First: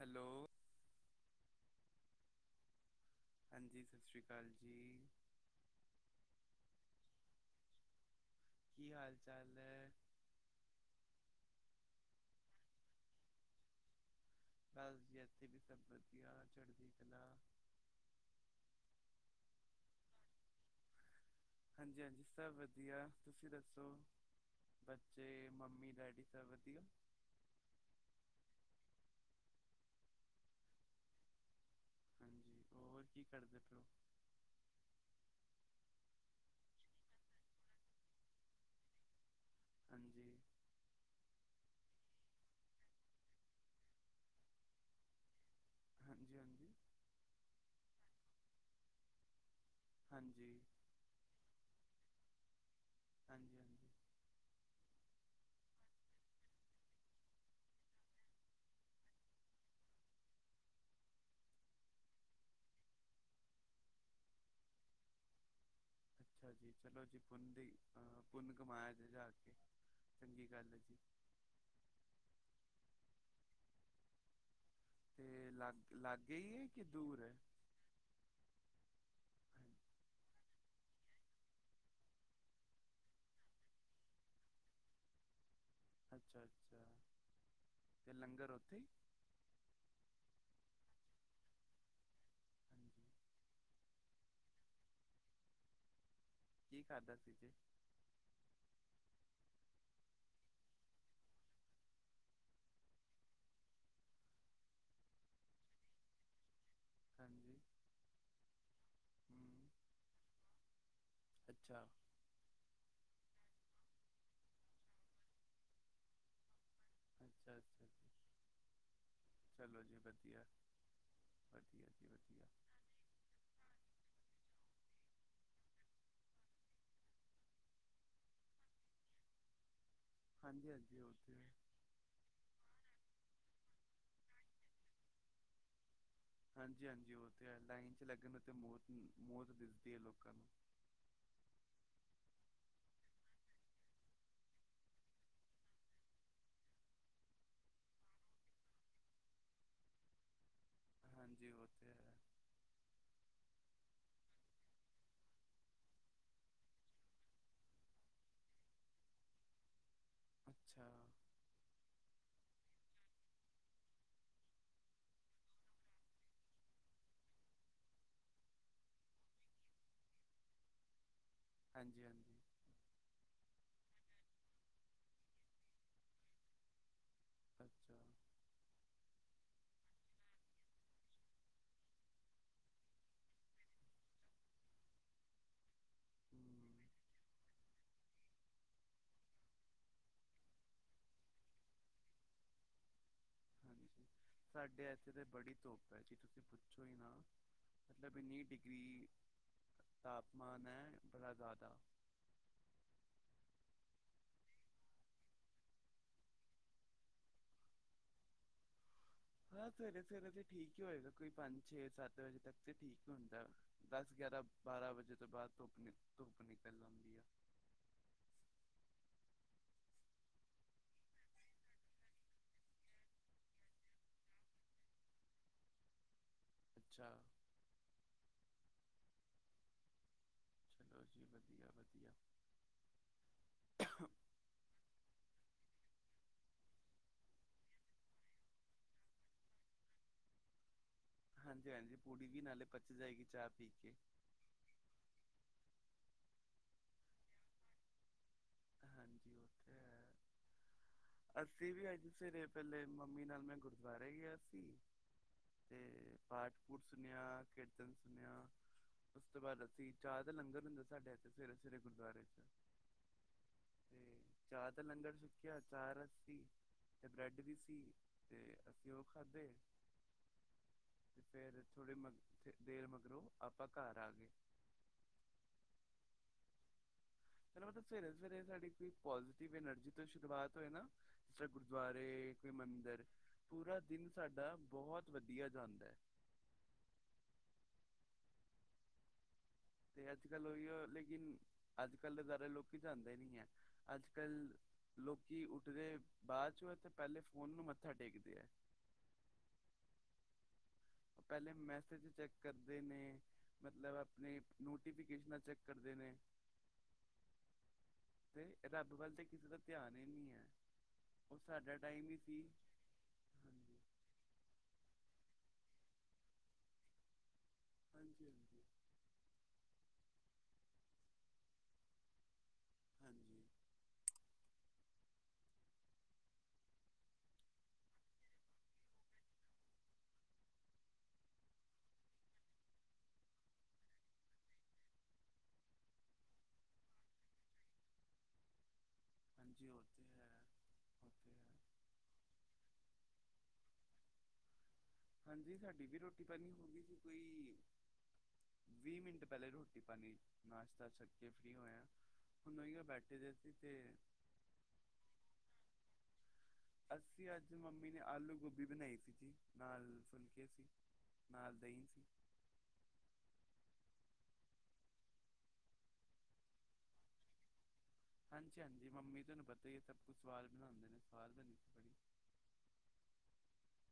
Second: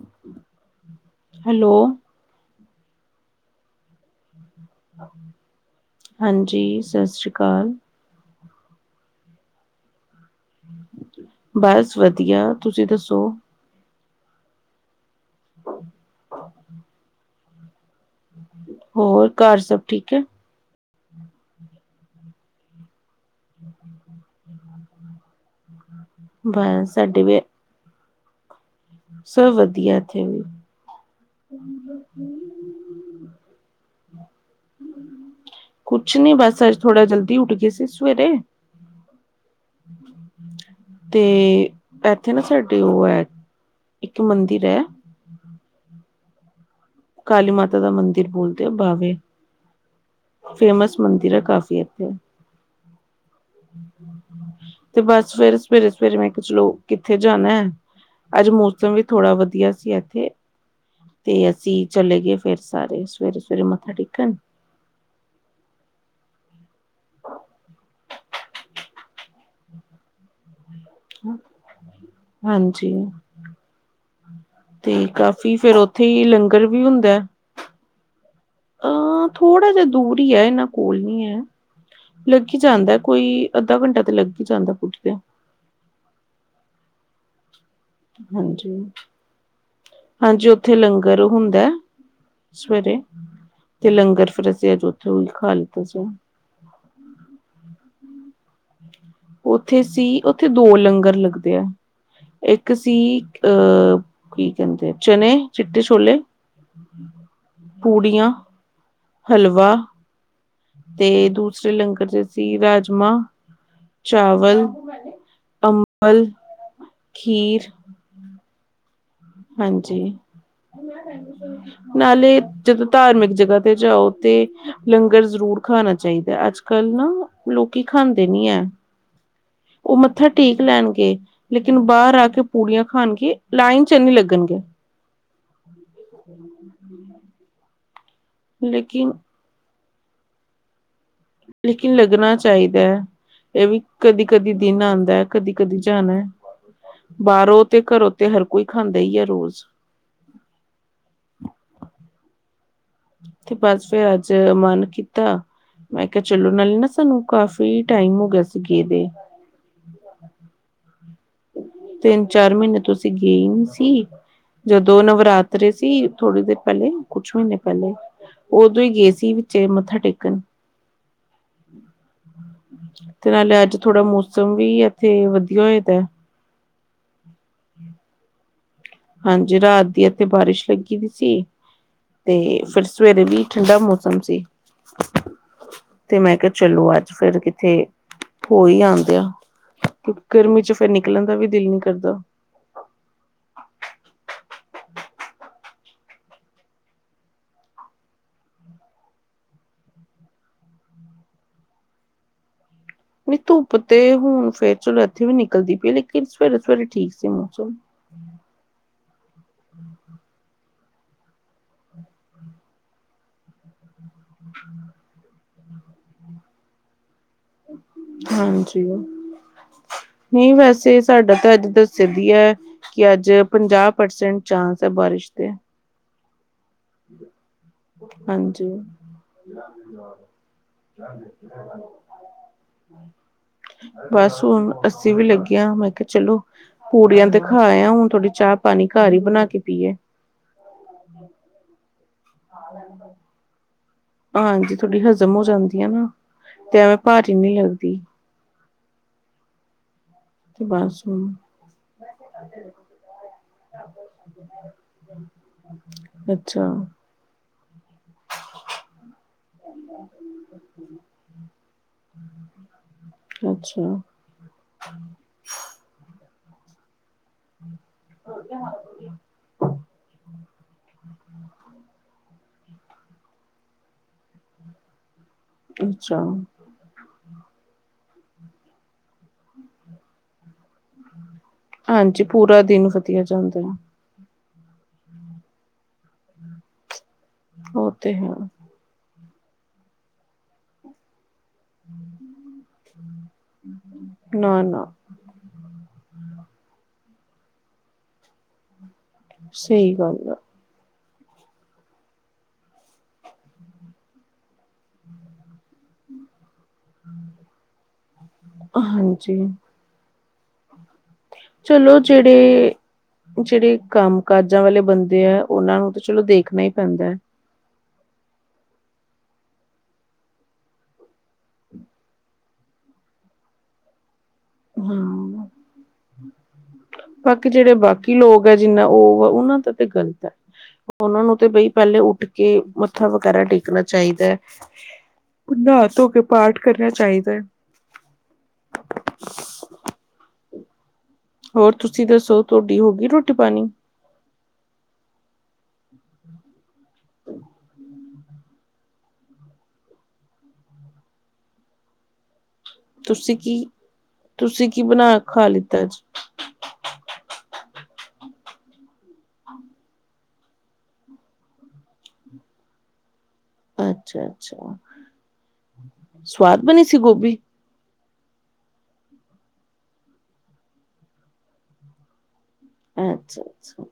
Hello hello ਹਾਂਜੀ ਸਤ ਸ਼੍ਰੀ ਅਕਾਲ ਜੀ। ਹਾਂਜੀ ਸਤਿ ਸ਼੍ਰੀ ਅਕਾਲ ਕੀ ਹਾਲ ਚਾਲ ਬਸ ਵਧੀਆ ਤੁਸੀਂ ਦੱਸੋ। ਬਸ ਜੀ ਇੱਥੇ ਵੀ ਸਭ ਵਧੀਆ ਚੜ੍ਹਦੀ ਕਲਾ ਹੋਰ ਘਾਰ ਸਭ ਠੀਕ ਏ। ਹਾਂਜੀ- ਹਾਂਜੀ ਸਭ ਵਧੀਆ ਤੁਸੀਂ ਦੱਸੋ ਬੱਚੇ ਮੰਮੀ ਡੈਡੀ ਸਭ ਵਧੀਆ ਬਸ ਸਾਡੇ ਵੇ ਸਭ ਵਧੀਆ ਏਥੇ ਵੀ। [inaudible] ਹਾਂਜੀ ਹੋਰ ਕੀ ਕਰਦੇ ਪਏ ਓ। [inaudible] ਕੁਛ ਨੀ ਬਸ ਅਜ ਥੋੜਾ ਜਲਦੀ ਉਠਗੇ ਸੀ ਸਵੇਰੇ ਹਾਂਜੀ ਤੇ ਏਥੇ ਨਾ ਸਾਡੇ ਓ ਐ ਇੱਕ ਮੰਦਿਰ ਐ। ਹਾਂਜੀ- ਹਾਂਜੀ ਕਾਲੀ ਮਾਤਾ ਦਾ ਮੰਦਿਰ ਬੋਲਦੇ ਆ ਬਾਵੇ ਹਾਂਜੀ ਫੇਮਸ ਮੰਦਿਰ ਐ ਕਾਫੀ ਏਥੇ ਹਾਂਜੀ-ਹਾਂਜੀ ਤੇ ਬਸ ਫੇਰ ਸਵੇਰੇ- ਸਵੇਰੇ -ਸਵੇਰੇ ਮੈਂ ਕਿਹਾ ਚਲੋ ਕਿੱਥੇ ਜਾਣਾ। ਅੱਜ ਮੌਸਮ ਵੀ ਥੋੜਾ ਵਧੀਆ ਸੀ ਅੱਗੇ ਤੇ ਅਸੀ ਚਲੇਗੇ ਫੇਰ ਸਾਰੇ ਸਵੇਰੇ-ਸਵੇਰੇ ਮੱਥਾ ਟੇਕਨ ਅੱਛਾ ਜੀ ਚਲੋ ਜੀ ਪੁੁੰਨ ਦੀ ਅ ਪੁੰਨ ਕਮਾਇਆ ਜੇ ਜਾਕੇ ਚੰਗੀ ਗੱਲ ਏ ਜੀ। ਹਾਂਜੀ। ਤੇ ਕਾਫੀ, ਫੇਰ ਲਾਗ ਓਥੇ ਈ ਲਾਗੇ ਹੀ ਹੈ ਲੰਗਰ ਵੀ ਕਿ ਹੁੰਦਾ? ਦੂਰ ਹੈ ਅ ਥੋੜਾ ਜਿਹਾ ਹਾਂਜੀ, ਦੂਰ ਈ ਹੈ ਇਨਾ ਕੋਲ ਨੀ ਹੈ। ਲੱਗ ਈ ਜਾਂਦਾ ਕੋਈ, ਅੱਧਾ ਘੰਟਾ ਤੇ ਲਗ ਈ ਜਾਂਦਾ ਪਹੁੰਚਦਿਆਂ। ਅੱਛਾ, ਅੱਛਾ। ਤੇ ਲੰਗਰ ਹਾਂਜੀ, ਉੱਥੇ ਹੀ ਹਾਂਜੀ ਉਥੇ ਲੰਗਰ ਹੁੰਦੈ, ਹਾਂਜੀ ਸਵੇਰੇ। ਤੇ ਲੰਗਰ ਫਿਰ ਅਸੀ ਅਜ ਉੱਥੇ ਓਈ ਖਾ ਲਿਤਾ ਸੀ। ਕੀ ਖਾਦਾ ਸੀ ਜੇ? ਓਥੇ ਸੀ, ਓਥੇ ਦੋ ਲੰਗਰ ਲਗਦੈ। ਇਕ ਸੀ ਅ, ਕੀ ਕਹਿੰਦੇ ਚਨੇ, ਚਿੱਟੇ ਛੋਲੇ। [inaudible] ਹਾਂਜੀ। ਪੂੜੀਆਂ, ਹਮ, ਹਲਵਾ, ਤੇ ਦੂਸਰੇ ਅੱਛਾ ਲੰਗਰ ਵਿੱਚ ਸੀ ਰਾਜਮਾ ਚਾਵਲ, ਅੰਬਲ। ਅੱਛਾ, ਖੀਰ ਅੱਛਾ। ਚਲੋ ਜੀ ਹਾਂਜੀ, ਵਧੀਆ ਵਧੀਆ ਜੀ ਨਾਲੇ ਵਧੀਆ ਜਦੋ ਧਾਰਮਿਕ ਜਗਾ ਤੇ ਜਾਓ ਤੇ ਲੰਗਰ ਜ਼ਰੂਰ ਖਾਨਾ ਚਾਈਦਾ ਅਜ ਕਲ ਨਾ, ਲੋਕੀ ਖਾਂਦੇ ਨੀ ਹੈ। ਓ ਮੱਥਾ ਟੇਕ ਹਾਂਜੀ ਹਾਂਜੀ ਲੈਨਗੇ, ਉਹ ਤੇ ਹੈ ਲੇ ਲੇਕਿਨ ਬਾਰ ਆਕੇ ਪੂੜੀਆਂ ਖਾਨਗੇ ਲਾਈਨਚ ਨੀ ਲਗਨਗੇ। ਹਾਂਜੀ, ਹਾਂਜੀ ਉਥੇ ਲਾਈਨ ਚ ਲਗਨ ਤੇ ਮੌਤ, ਲੇਕਿਨ ਮੌਤ ਦਿਸਦੀ ਏ ਲੋਕਾਂ ਨੂੰ ਲੇਕਿਨ ਲਗਨਾ ਚਾਹੀਦਾ ਏ। ਏਵੀ ਕਦੀ, ਕਦੀ ਦਿਨ ਆਂਦਾ ਕਦੀ, ਕਦੀ ਜਾਣੈ। ਬਾਹਰੋ ਤੇ, ਘਰੋ ਤੇ ਹਰ ਕੋਈ ਖਾਂਦਾਈ ਏ ਰੋਜ਼। ਹਾਂਜੀ, ਓ ਤੇ ਹੈ। ਤੇ ਬਸ ਫੇਰ ਅਜ, ਮਨ ਕੀਤਾ ਮੈਂ ਕਿਹਾ ਚਲੋ ਨਾਲੇ ਨਾ ਸਾਨੂੰ ਕਾਫੀ ਟਾਈਮ ਹੋ ਗਿਆ ਸੀ ਗਏ ਦੇ। ਅੱਛਾ। ਤਿੰਨ, ਚਾਰ ਮਹੀਨੇ ਤੋ ਅਸੀ ਗਏ ਨੀ ਸੀ। ਜਦੋਂ ਨਵਰਾਤਰੇ ਸੀ, ਥੋੜੀ ਦਿਨ ਪੈਲੇ, ਕੁਛ ਮਹੀਨੇ ਪਹਿਲੇ। ਓਦੋਂ ਈ ਗਏ ਸੀ ਵਿਚੇ ਮੱਥਾ ਟੇਕਨ। ਹਾਂਜੀ, ਹਾਂਜੀ। ਤੇ ਨਾਲੇ ਅਜ ਥੋੜਾ ਮੌਸਮ ਵੀ ਇਥੇ ਵਧੀਆ ਹੋਇਆ ਦਾ। ਅੱਛਾ। ਹਾਂਜੀ, ਰਾਤ ਦੀ ਇੱਥੇ ਬਾਰਿਸ਼ ਲੱਗੀ ਵੀ ਸੀ। ਅਤੇ ਫਿਰ ਸਵੇਰੇ ਵੀ ਠੰਢਾ ਮੌਸਮ ਸੀ। ਤੇ ਮੈਂ ਕਿਹਾ ਹਮ ਚਲੋ ਅੱਜ ਫਿਰ ਕਿਥੇ। ਹੋ ਹੀ ਆਉਂਦੇ ਆ ਗਰਮੀ ਚ ਫਿਰ ਨਿਕਲਣ ਦਾ ਵੀ ਦਿਲ ਨੀ ਕਰਦਾ। ਹਾਂਜੀ। ਸਾਡੇ ਇੱਥੇ ਤੇ ਬੜੀ ਧੁੱਪ ਹੈ ਜੀ ਤੁਸੀਂ ਪੁੱਛੋ ਹੀ ਨਾ। ਮਤਲਬ ਇੰਨੀ ਡਿਗਰੀ ਤਾਪਮਾਨ ਹੈ ਬੜਾ ਜ਼ਿਆਦਾ। ਨਹੀਂ ਧੁੱਪ ਤੇ ਹੁਣ ਫੇਰ ਚਲੋ ਇੱਥੇ ਵੀ ਨਿਕਲਦੀ ਪਈ ਲੇਕਿਨ ਸਵੇਰੇ ਸਵੇਰੇ ਠੀਕ ਸੀ ਮੌਸਮ। ਹਾਂ ਸਵੇਰੇ ਸਵੇਰੇ ਤੇ ਠੀਕ ਹੀ ਹੋਏਗਾ ਕੋਈ ਪੰਜ ਛੇ ਸੱਤ ਵਜੇ ਤੱਕ ਤੇ ਠੀਕ ਹੁੰਦਾ। ਦਸ ਗਿਆਰਾਂ ਬਾਰਾਂ ਵਜੇ ਤੋਂ ਬਾਅਦ ਧੁੱਪ ਧੁੱਪ ਨਿਕਲ ਆਉਂਦੀ ਆ। ਹਾਂਜੀ। ਨਹੀਂ ਵੈਸੇ ਸਾਡਾ ਤਾਂ ਅੱਜ ਦੱਸਿਆ ਵੀ ਹੈ। ਕਿ ਅੱਜ ਪੰਜਾਹ ਪਰਸੈਂਟ ਚਾਂਸ ਹੈ ਬਾਰਿਸ਼ ਦੇ। ਅੱਛਾ। ਹਾਂਜੀ। ਚਲੋ ਜੀ ਵਧੀਆ, ਵਧੀਆ। ਬਸ ਹੁਣ ਅੱਸੀ ਵੀ ਲੱਗਿਆ ਮੈਂ ਕਿਹਾ ਚਲੋ ਪੂੜੀਆਂ ਤੇ ਖਾ ਆਏ ਹੁਣ ਥੋੜ੍ਹੀ ਚਾਹ ਪਾਣੀ ਘਰ ਹੀ ਬਣਾ ਕੇ ਪੀਏ। ਹਾਂਜੀ, ਹਾਂਜੀ ਪੂੜੀ ਵੀ ਨਾਲੇ ਪਚ ਜਾਏਗੀ ਚਾਹ ਪੀ ਕੇ ਹਾਂਜੀ ਥੋੜੀ ਹਜ਼ਮ ਹੋ ਜਾਂਦੀ ਆ ਨਾ ਤੇ ਐਵੇਂ ਭਾਰੀ ਨੀ ਲੱਗਦੀ। ਹਾਂਜੀ ਓ ਤੇ ਹੈ। ਬਸ ਹੁਣ ਅਸੀਂ ਵੀ ਅੱਜ ਸਵੇਰੇ ਪਹਿਲੇ ਮੰਮੀ ਨਾਲ ਮੈਂ ਗੁਰਦੁਆਰੇ ਗਿਆ ਸੀ। ਹਾਂ [unintelligible] ਤੇ ਪਾਠ ਪੁਠ ਸੁਣਿਆ ਕੀਰਤਨ ਸੁਣਿਆ। ਉਸ ਤੋਂ ਬਾਅਦ ਅਸੀਂ ਚਾਹ ਦਾ ਲੰਗਰ ਹੁੰਦਾ ਸਾਡੇ ਇੱਥੇ ਸਵੇਰੇ ਸਵੇਰੇ ਗੁਰਦੁਆਰੇ ਚ ਹਾਂ [unintelligible] ਤੇ ਚਾਹ ਦਾ ਲੰਗਰ ਚੂਕਿਆ ਚਾਹ ਰਸ ਸੀ ਤੇ ਬ੍ਰੈਡ ਵੀ ਸੀ। ਤੇ ਅਸੀਂ ਉਹ ਖਾਧੇ ਤੇ ਫੇਰ ਥੋੜੇ ਮ ਫੇਰ ਦੇਰ ਮਗਰੋਂ ਆਪਾਂ ਘਰ ਆ ਗਏ। ਅੱਛਾ। ਚਲੋ ਮਤਲਬ ਸਵੇਰੇ ਸਵੇਰੇ ਸਾਡੀ ਕੋ ਪੋਜ਼ਟਿਵ ਐਨਰਜੀ ਤੋਂ ਸ਼ੁਰੂਆਤ ਹੋਏ ਨਾ ਚੇ ਹਾਂਜੀ ਗੁਰਦੁਆਰੇ ਕੋਈ ਪੂਰਾ ਦਿਨ ਮੰਦਿਰ ਵਧੀਆ ਜਾਂਦਾ ਪੂਰਾ ਹੈ। ਦਿਨ ਸਾਡਾ ਬਹੁਤ ਵਧੀਆ ਜਾਂਦਾ ਹੈ। ਉਹ ਤੇ ਹੈ। ਤੇ ਅੱਜ ਕੱਲ ਉਹੀਓ ਲੇਕਿਨ ਅੱਜ ਕੱਲ੍ਹ ਗੁਰਦੁਆਰੇ ਲੋਕੀ ਜਾਂਦੇ ਨੀ ਹੈ ਅੱਜ ਕੱਲ ਨਾ ਨਾ ਲੋਕ ਕੀ ਉੱਠਦੇ ਬਾਅਦ ਚੋਂ ਤੇ ਪਹਿਲੇ ਫੋਨ ਨੂੰ ਮੱਥਾ ਟੇਕਦੇ ਆ। ਸਹੀ ਗੱਲ ਆ। ਪਹਿਲੇ ਮੈਸੇਜ ਚੈੱਕ ਕਰਦੇ ਨੇ ਮਤਲਬ ਆਪਣੇ ਨੋਟੀਫਿਕੇਸ਼ਨਾਂ ਚੈੱਕ ਕਰਦੇ ਨੇ ਤੇ ਆ ਰੱਬ ਵੱਲ ਤੇ ਹਾਂਜੀ ਕਿਸੇ ਦਾ ਧਿਆਨ ਹੀ ਨਹੀਂ ਹੈ। ਉਹ ਸਾਡਾ ਚਲੋ ਟਾਈਮ ਹੀ ਸੀ ਜਿਹੜੇ, ਜਿਹੜੇ ਕੰਮ ਕਾਜਾਂ ਵਾਲੇ ਬੰਦੇ ਐ ਉਹਨਾਂ ਨੂੰ ਤਾਂ ਚਲੋ ਦੇਖਣਾ ਈ ਪੈਂਦਾ ਐ। ਹਾਂਜੀ, ਹਾਂਜੀ। ਹਾਂਜੀ। ਹਾਂ ਬਾਕੀ ਜਿਹੜੇ ਬਾਕੀ ਲੋਕ ਹੈ ਜਿੰਨਾ ਉਹ ਉਹਨਾਂ ਦਾ ਤੇ ਗ਼ਲਤ ਹੈ। ਉਹਨਾਂ ਨੂੰ ਤੇ ਬਈ ਪਹਿਲੇ ਉੱਠ ਕੇ ਮੱਥਾ ਵਗੈਰਾ ਟੇਕਣਾ ਚਾਹੀਦਾ ਐ। ਨਾਹ ਧੋ ਕੇ ਪਾਠ ਕਰਨਾ ਚਾਹੀਦਾ ਹੈ। ਜੀ ਔ ਤੇ ਹੈ। ਹੋਰ ਤੁਸੀ ਦਸੋ ਤੁਹਾਡੀ ਹੋ ਗਈ ਰੋਟੀ ਪਾਣੀ ਹਾਂਜੀ ਸਾਡੀ ਵੀ ਰੋਟੀ ਪਾਨੀ ਹੋ ਗਈ ਸੀ ਕੋਈ ਵੀਹ ਮਿੰਟ ਪਹਿਲੇ ਰੋਟੀ ਪਾਣੀ ਨਾਸ਼ਤਾ ਛਕੇ ਫ੍ਰੀ ਹੋਇਆ ਹੁਣ ਬੈਠੇ ਦੇ ਤੁਸੀ ਸੀ ਕੀ ਤੇ ਤੁਸੀ ਕੀ ਬਣਾ ਖਾ ਲਿੱਤਾ ਅਜ ਅਸੀ ਅਜ ਮੰਮੀ ਨੇ ਆਲੂ ਗੋਭੀ ਬਣਾਈ ਸੀ ਜੀ ਨਾਲ ਫੁੱਲਕੇ ਸੀ। ਨਾਲ ਦਈ ਸੀ। ਅਛਾ- ਅਛਾ ਸਵਾਦ ਬਣੀ ਸੀ ਗੋਭੀ ਹਾਂਜੀ ਹਾਂਜੀ ਮੰਮੀ ਤੁਹਾਨੂੰ ਪਤਾ ਹੀ ਹੈ। ਸਭ ਕੁਛ ਸਵਾਦ ਬਣਾਉਦੇ ਨੇ ਸਵਾਦ ਬਣ ਸੀ ਬੜੀ ਅਛਾ- ਅਛਾ-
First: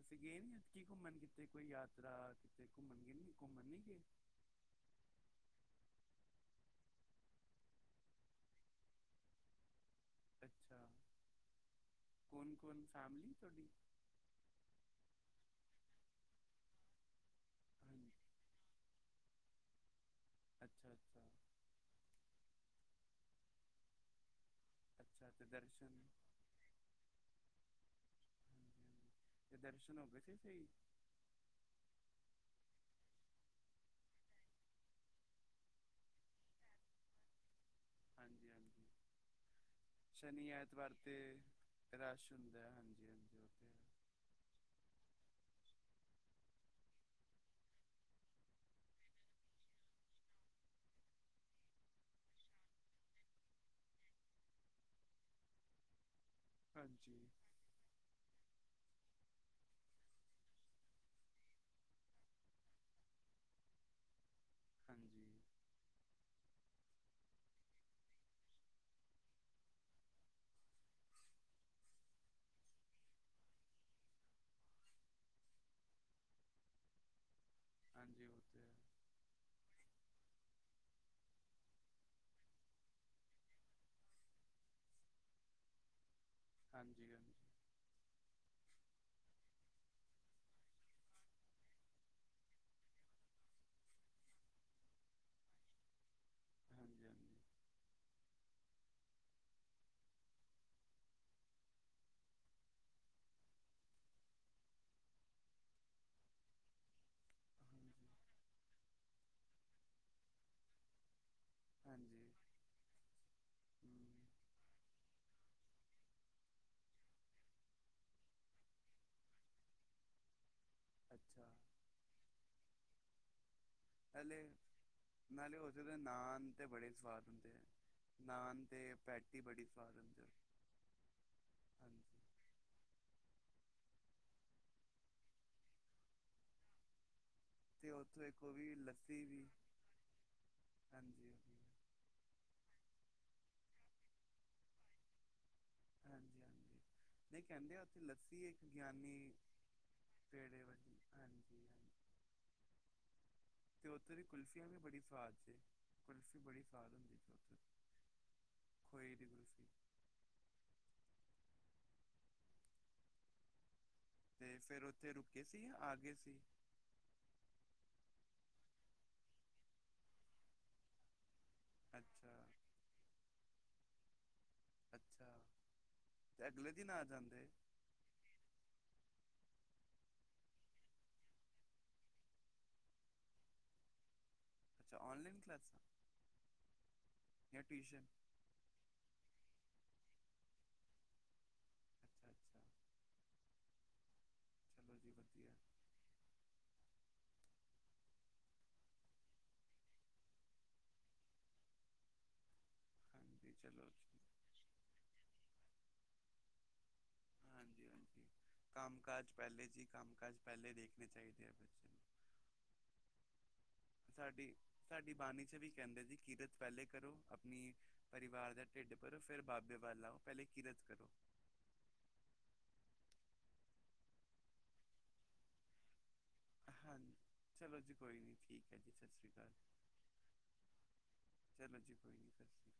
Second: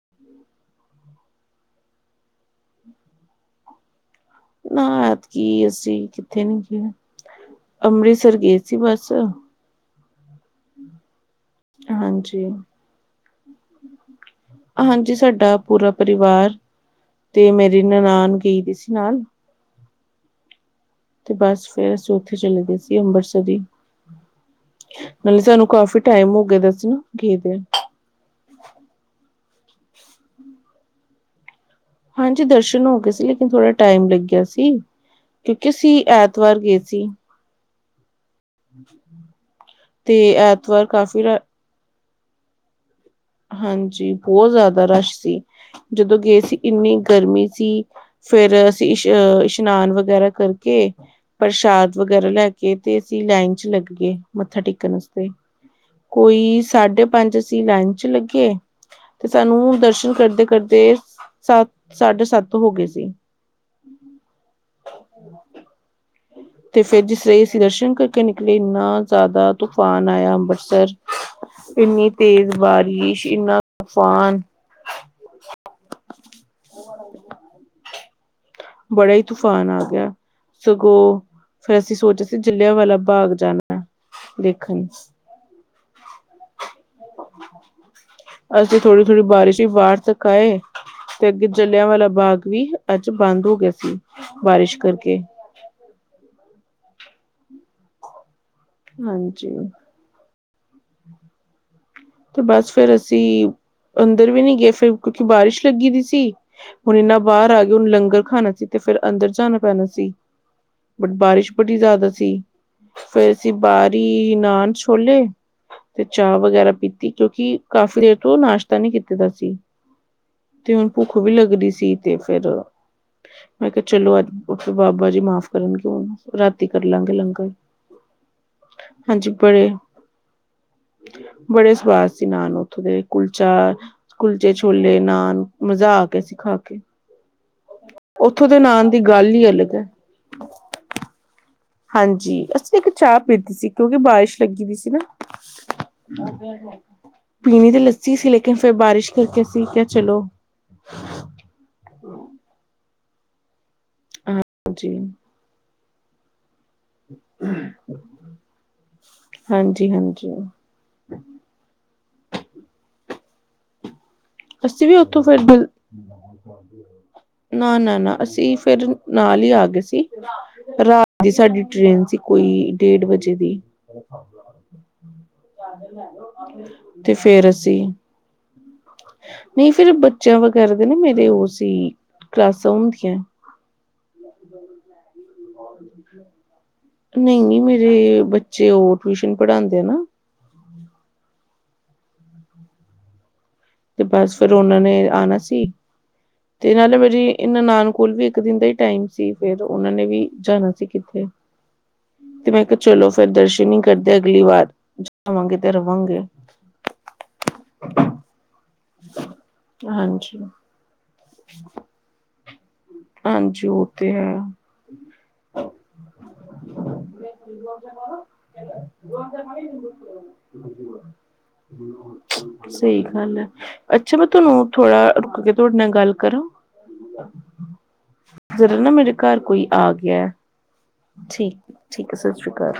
ਅਸੀ ਗਏ ਕੀਥੇ ਕੀ ਘੁੰਮਣ ਕਿਤੇ ਕੋਈ ਯਾਤਰਾ ਕਿਤੇ ਘੁੰਮਣ ਗਏ ਨੀ ਘੁੰਮਣ ਨੀ ਗਏ ਨਾ ਐਤ ਕੀ ਅਸੀ ਕਿਥੇ ਨੀ ਗ ਅੰਮ੍ਰਿਤਸਰ ਗਏ ਸੀ ਬਸ ਅਛਾ ਹਾਂਜੀ ਕੋਣ- ਕੋਣ ਫੈਮਿਲੀ ਤੁਹਾਡੀ ਹਾਂਜੀ ਸਾਡਾ ਪੂਰਾ ਪਰਿਵਾਰ ਤੇ ਮੇਰੀ ਹਾਂਜੀ ਨਨਾਨ ਗਈ ਦੀ ਸੀ ਨਾਲ- ਅਛਾ- ਅਛਾ- ਤੇ ਬਸ ਫੇਰ ਅਸੀ ਉਥੇ ਚਲੇ ਗਏ ਸੀ ਅੰਮ੍ਰਿਤਸਰ ਹੀ। ਅੱਛਾ ਮਤਲਬ ਤੇ ਸਾਨੂੰ ਕਾਫੀ ਦਰਸ਼ਨ ਟਾਈਮ ਹੋ ਗਿਆ ਸੀ ਗਏ ਦੇ ਹਾਂਜੀ ਹਾਂਜੀ ਤੇ ਦਰਸ਼ਨ ਹੋ ਗਏ ਸੀ ਸਹੀ। ਹਾਂਜੀ ਦਰਸ਼ਨ ਹੋ ਗਏ ਸੀ ਲੇਕਿਨ ਥੋੜਾ ਟਾਈਮ ਲਗਿਆ ਸੀ। ਕਿਉਕਿ ਅਸੀ ਐਤਵਾਰ ਗਏ ਸੀ। ਹਾਂਜੀ- ਹਾਂਜੀ ਤੇ ਸ਼ਨੀ ਐਤਵਾਰ ਤੇ ਕਾਫੀ ਰ ਰਸ਼ ਹੁੰਦਾ ਹਾਂਜੀ- ਹਾਂਜੀ- ਉਹ ਤੇ ਹਾਂਜੀ ਬਹੁਤ ਜ਼ਿਆਦਾ ਰਸ਼ ਸੀ ਜਦੋਂ ਗਏ ਸੀ ਇੰਨੀ ਗਰਮੀ ਸੀ। ਫੇਰ ਅਸੀ ਇ ਇਸ਼ਨਾਨ ਵਗੈਰਾ ਕਰਕੇ ਪ੍ਰਸ਼ਾਦ ਵਗੈਰਾ ਲੈ ਕੇ ਤੇ ਅਸੀ ਲਾਈਨ 'ਚ ਲਗ ਗਏ ਮਥਾ ਟੇਕਣ ਵਾਸਤੇ ਕੋਈ ਹੈ। ਸਾਢੇ ਹਾਂਜੀ ਪੰਜ ਅਸੀ ਲਾਈਨ 'ਚ ਲਗੇ ਤੇ ਸਾਨੂੰ ਦਰਸ਼ਨ ਕਰਦੇ- ਕਰਦੇ ਸੱਤ ਸਾਢੇ ਸੱਤ ਹੋ ਗਏ ਸੀ। ਹਮ ਹ [inaudible] [inaudible] ਹਾਂਜੀ- ਹਾਂ [inaudible] ਤੇ ਫਿਰ ਜਿਸ ਲਈ ਅਸੀ ਦਰਸ਼ਨ ਕਰਕੇ ਨਿਕਲੇ ਇੰਨਾ ਜਿਆਦਾ ਤੂਫਾਨ ਆਇਆ ਅੰਮ੍ਰਿਤਸਰ। ਇੰਨੀ ਤੇਜ ਬਾਰਿਸ਼ ਇੰਨਾ ਤੂਫ਼ਾਨ [unintelligible] [unintelligible] ਹਾਂਜੀ ਉਹ ਤਾਂ ਹੈ। ਬੜਾ ਹੀ ਤੂਫਾਨ ਆ ਗਿਆ ਸਗੋਂ, ਫਿਰ ਅਸੀ ਸੋਚਿਆ ਸੀ ਜਲਿਆਂ ਵਾਲਾ ਬਾਗ ਜਾਣਾ, ਦੇਖਣ ਹਾਂਜੀ- ਹਾਂਜੀ- ਅਸੀ ਥੋੜੀ- ਥੋੜੀ ਬਾਰਿਸ਼ ਹੀ ਬਾਹਰ ਤੱਕ ਆਏ ਤੇ ਅਗੇ ਜਲਿਆਂ ਵਾਲਾ ਬਾਗ ਵੀ ਅਜ ਬੰਦ ਹੋ ਗਿਆ ਸੀ ਬਾਰਿਸ਼ ਕਰਕੇ ਹਾਂਜੀ -ਹਾਂਜੀ- ਹਾਂਜੀ- ਤੇ ਬਸ ਫਿਰ ਅਸੀ ਅੰਦਰ ਵੀ ਨਹੀ ਗਏ ਫਿਰ ਕਿਉਕਿ ਬਾਰਿਸ਼ ਲਗੀ ਦੀ ਸੀ। ਹੁਣ ਇੰਨਾ ਬਾਹਰ ਆ ਗਏ ਹੁਣ ਹਾਂਜੀ ਲੰਗਰ ਖਾਣਾ ਸੀ ਤੇ ਫਿਰ ਅੰਦਰ ਜਾਣਾ ਪੈਣਾ ਸੀ। ਬਟ ਬਾਰਿਸ਼ ਬੜੀ ਜ਼ਿਆਦਾ ਹਾਂਜੀ ਹਾਂਜੀ ਸੀ। ਫੇਰ ਅਸੀ ਹਮ, ਬਾਹਰੀ ਨਾਨ ਛੋਲੇ ਤੇ ਚਾਹ ਵਗੈਰਾ ਪੀਤੀ ਕਿਉਕਿ ਕਾਫ਼ੀ ਦੇਰ ਤੋ ਨਾਸ਼ਤਾ ਨਹੀ ਕੀਤਾ ਦਾ ਸੀ। ਤੇ ਹੁਣ ਭੁੱਖ ਵੀ ਅੱਛਾ ਲੱਗਦੀ ਸੀ ਤੇ ਫਿਰ ਮੈਂ ਕਿਹਾ ਚਲੋ ਅਜ ਹਲੇ ਫ ਬਾਬਾ ਜੀ ਮਾਫ਼ ਨਾਲੇ ਉੱਥੇ ਕਰਨਗੇ ਦੇ ਹੁਣ ਨਾਨ ਤੇ ਰਾਤੀ ਕਰ ਬੜੇ ਲਵਾਂਗੇ ਸਵਾਦ ਲੰਗਰ ਹੁੰਦੇ ਹੈ। ਨਾਨ ਤੇ ਹਾਂਜੀ ਪੈਟੀ ਬੜੀ ਬੜੇ ਸਵਾਦ ਉੱਥੇ ਬੜੇ ਸਵਾਦ ਸੀ ਨਾਨ ਉਥੋ ਦੇ ਕੁਲਚਾ, ਕੁਲਚੇ ਛੋਲੇ ਨਾਨ ਮਜ਼ਾ ਆ ਗਿਆ ਸੀ ਖਾ ਕੇ ਤੇ ਇੱਕ ਉੱਥੋਂ ਉਹ ਦੇ ਵੀ ਨਾਮ ਦੀ ਲੱਸੀ ਗੱਲ ਵੀ ਹੀ ਅਲੱਗ ਐ। ਹਾਂਜੀ। ਹਾਂਜੀ, ਅਸੀਂ ਇੱਕ ਚਾਹ ਪੀਤੀ ਸੀ, ਕਿਉਂਕਿ ਬਾਰਿਸ਼ ਲੱਗੀ ਬੀ ਸੀ ਨਾ। ਹਾਂਜੀ ਅ ਹਾਂਜੀ। [inaudible] ਨਹੀਂ [inaudible] ਪੀਣੀ ਕਹਿੰਦੇ ਤਾਂ ਆ ਉੱਥੇ ਲੱਸੀ ਸੀ, ਲੇਕਿਨ ਇੱਕ ਫੇਰ ਬਾਰਿਸ਼ ਗਿਆਨੀ ਕਰਕੇ ਅਸੀ ਕਿਹਾ ਚਲੋਂ ਪੇੜੇ ਵਾਲੀ ਹਾਂਜੀ ਹਾਂ ਤੇ ਉੱਥੋਂ ਦੀ ਕੁਲਫੀਆਂ ਵੀ ਹਾਂਜੀ। ਬੜੀ ਸਵਾਦ ਸੀ, ਕੁਲਫੀ ਬੜੀ ਸਵਾਦ ਹੁੰਦੀ ਬਹੁਤ, ਖੋਏ ਦੀ ਕੁਲਫ਼ੀ। ਜੀ, ਹਾਂਜੀ। ਤੇ ਫਿਰ ਅਸੀਂ ਵੀ ਉੱਥੇ ਉੱਥੋਂ ਫਿਰ ਰੁਕੇ ਬ ਸੀ ਜਾਂ ਆ ਗਏ ਸੀ? ਨਾ- ਨਾ- ਨਾ, ਅਸੀਂ ਫਿਰ ਨਾਲ ਹੀ ਆ ਗਏ ਸੀ, ਰਾਤ ਦੀ ਸਾਡੀ ਟ੍ਰੇਨ ਸੀ, ਅੱਛਾ ਕੋਈ ਡੇਢ ਵਜੇ ਦੀ। ਅੱਛਾ। ਤੇ ਅਗਲੇ ਦਿਨ ਆ ਤੇ ਜਾਂਦੇ ਫਿਰ ਅਸੀਂ ਨਹੀਂ ਫਿਰ ਬੱਚਿਆਂ ਵਗੈਰਾ ਦੇ ਨੇ ਮੇਰੇ ਉਹ ਸੀ, ਕਲਾਸਾਂ ਹੁੰਦੀਆਂ। ਅੱਛਾ, ਔਨਲਾਈਨ ਕਲਾਸਾਂ? ਨਈ-ਨਈ, ਜਾਂ ਟਿਊਸ਼ਨ। ਮੇਰੇ ਬੱਚੇ ਉਹ ਟਿਊਸ਼ਨ ਪੜਾਦੇ ਆ ਨਾ। ਅੱਛਾ-ਅੱਛਾ। ਤੇ ਬਸ ਫਿਰ ਉਹਨਾਂ ਨੇ ਜੀ ਆਣਾ ਵਧੀਆ। ਸੀ। ਤੇ ਨਾਲੇ ਮੇਰੀ ਇਹਨਾਂ ਨਾਨਣ ਕੋਲ ਵੀ ਇੱਕ ਦਿਨ ਦਾ ਹੀ ਟਾਈਮ ਸੀ, ਫਿਰ ਉਹਨਾਂ ਨੇ ਵੀ ਜਾਣਾ ਸੀ ਕਿੱਥੇ। [inaudible] ਤੇ ਮੈਂ ਕਿਹਾ ਚਲੋਂ, ਫਿਰ ਹਾਂਜੀ ਦਰਸ਼ਨ ਹੀ ਚਲੋ ਜੀ, ਕਰਦੇ ਅਗਲੀ ਵਾਰ ਜਾਵਾਂਗੇ ਤੇ ਰਵਾਂਗੇ। ਹਾਂਜੀ-ਹਾਂਜੀ, ਕੰਮ ਕਾਜ ਪਹਿਲੇ ਜੀ ਕੰਮ ਕਾਜ ਹਾਂਜੀ, ਪਹਿਲੇ ਦੇਖਣੇ ਚਾਹੀਦੇ ਆ ਬੱਚੇ ਨੂੰ ਹਾਂਜੀ ਉਹ। ਤੇ ਹੈ ਸਾਡੀ, ਸਾਡੀ ਬਾਣੀ ਚ ਵੀ ਕਹਿੰਦੇ ਜੀ, ਕਿਰਤ ਪਹਿਲੇ ਕਰੋ ਆਪਣੀ ਪਰਿਵਾਰ ਦਾ ਢਿੱਡ ਭਰੋ ਫੇਰ ਬਾਬੇ ਵੱਲ ਆਓ, ਪਹਿਲੇ ਕਿਰਤ ਕਰੋ। ਸਹੀ ਗੱਲ ਐ, ਅੱਛਾ ਮੈਂ ਤੁਹਾਨੂੰ ਥੋੜਾ ਰੁਕ ਕੇ ਤੁਹਾਡੇ ਨਾਲ ਗੱਲ ਕਰਾਂ? ਹਾਂਜੀ, ਚਲੋਂ ਜੀ ਕੋਈ ਨਹੀਂ ਠੀਕ ਐ ਜ਼ਰਾ ਜੀ, ਨਾ ਸਤਿ ਮੇਰੇ ਸ਼੍ਰੀ ਘਰ ਅਕਾਲ। ਕੋਈ ਆ ਗਿਆ ਠੀਕ, ਚਲੋਂ ਜੀ ਕੋਈ ਠੀਕ ਹੈ ਨੀ ਸਤਿ ਫਿਰ। ਸ਼੍ਰੀ ਅਕਾਲ।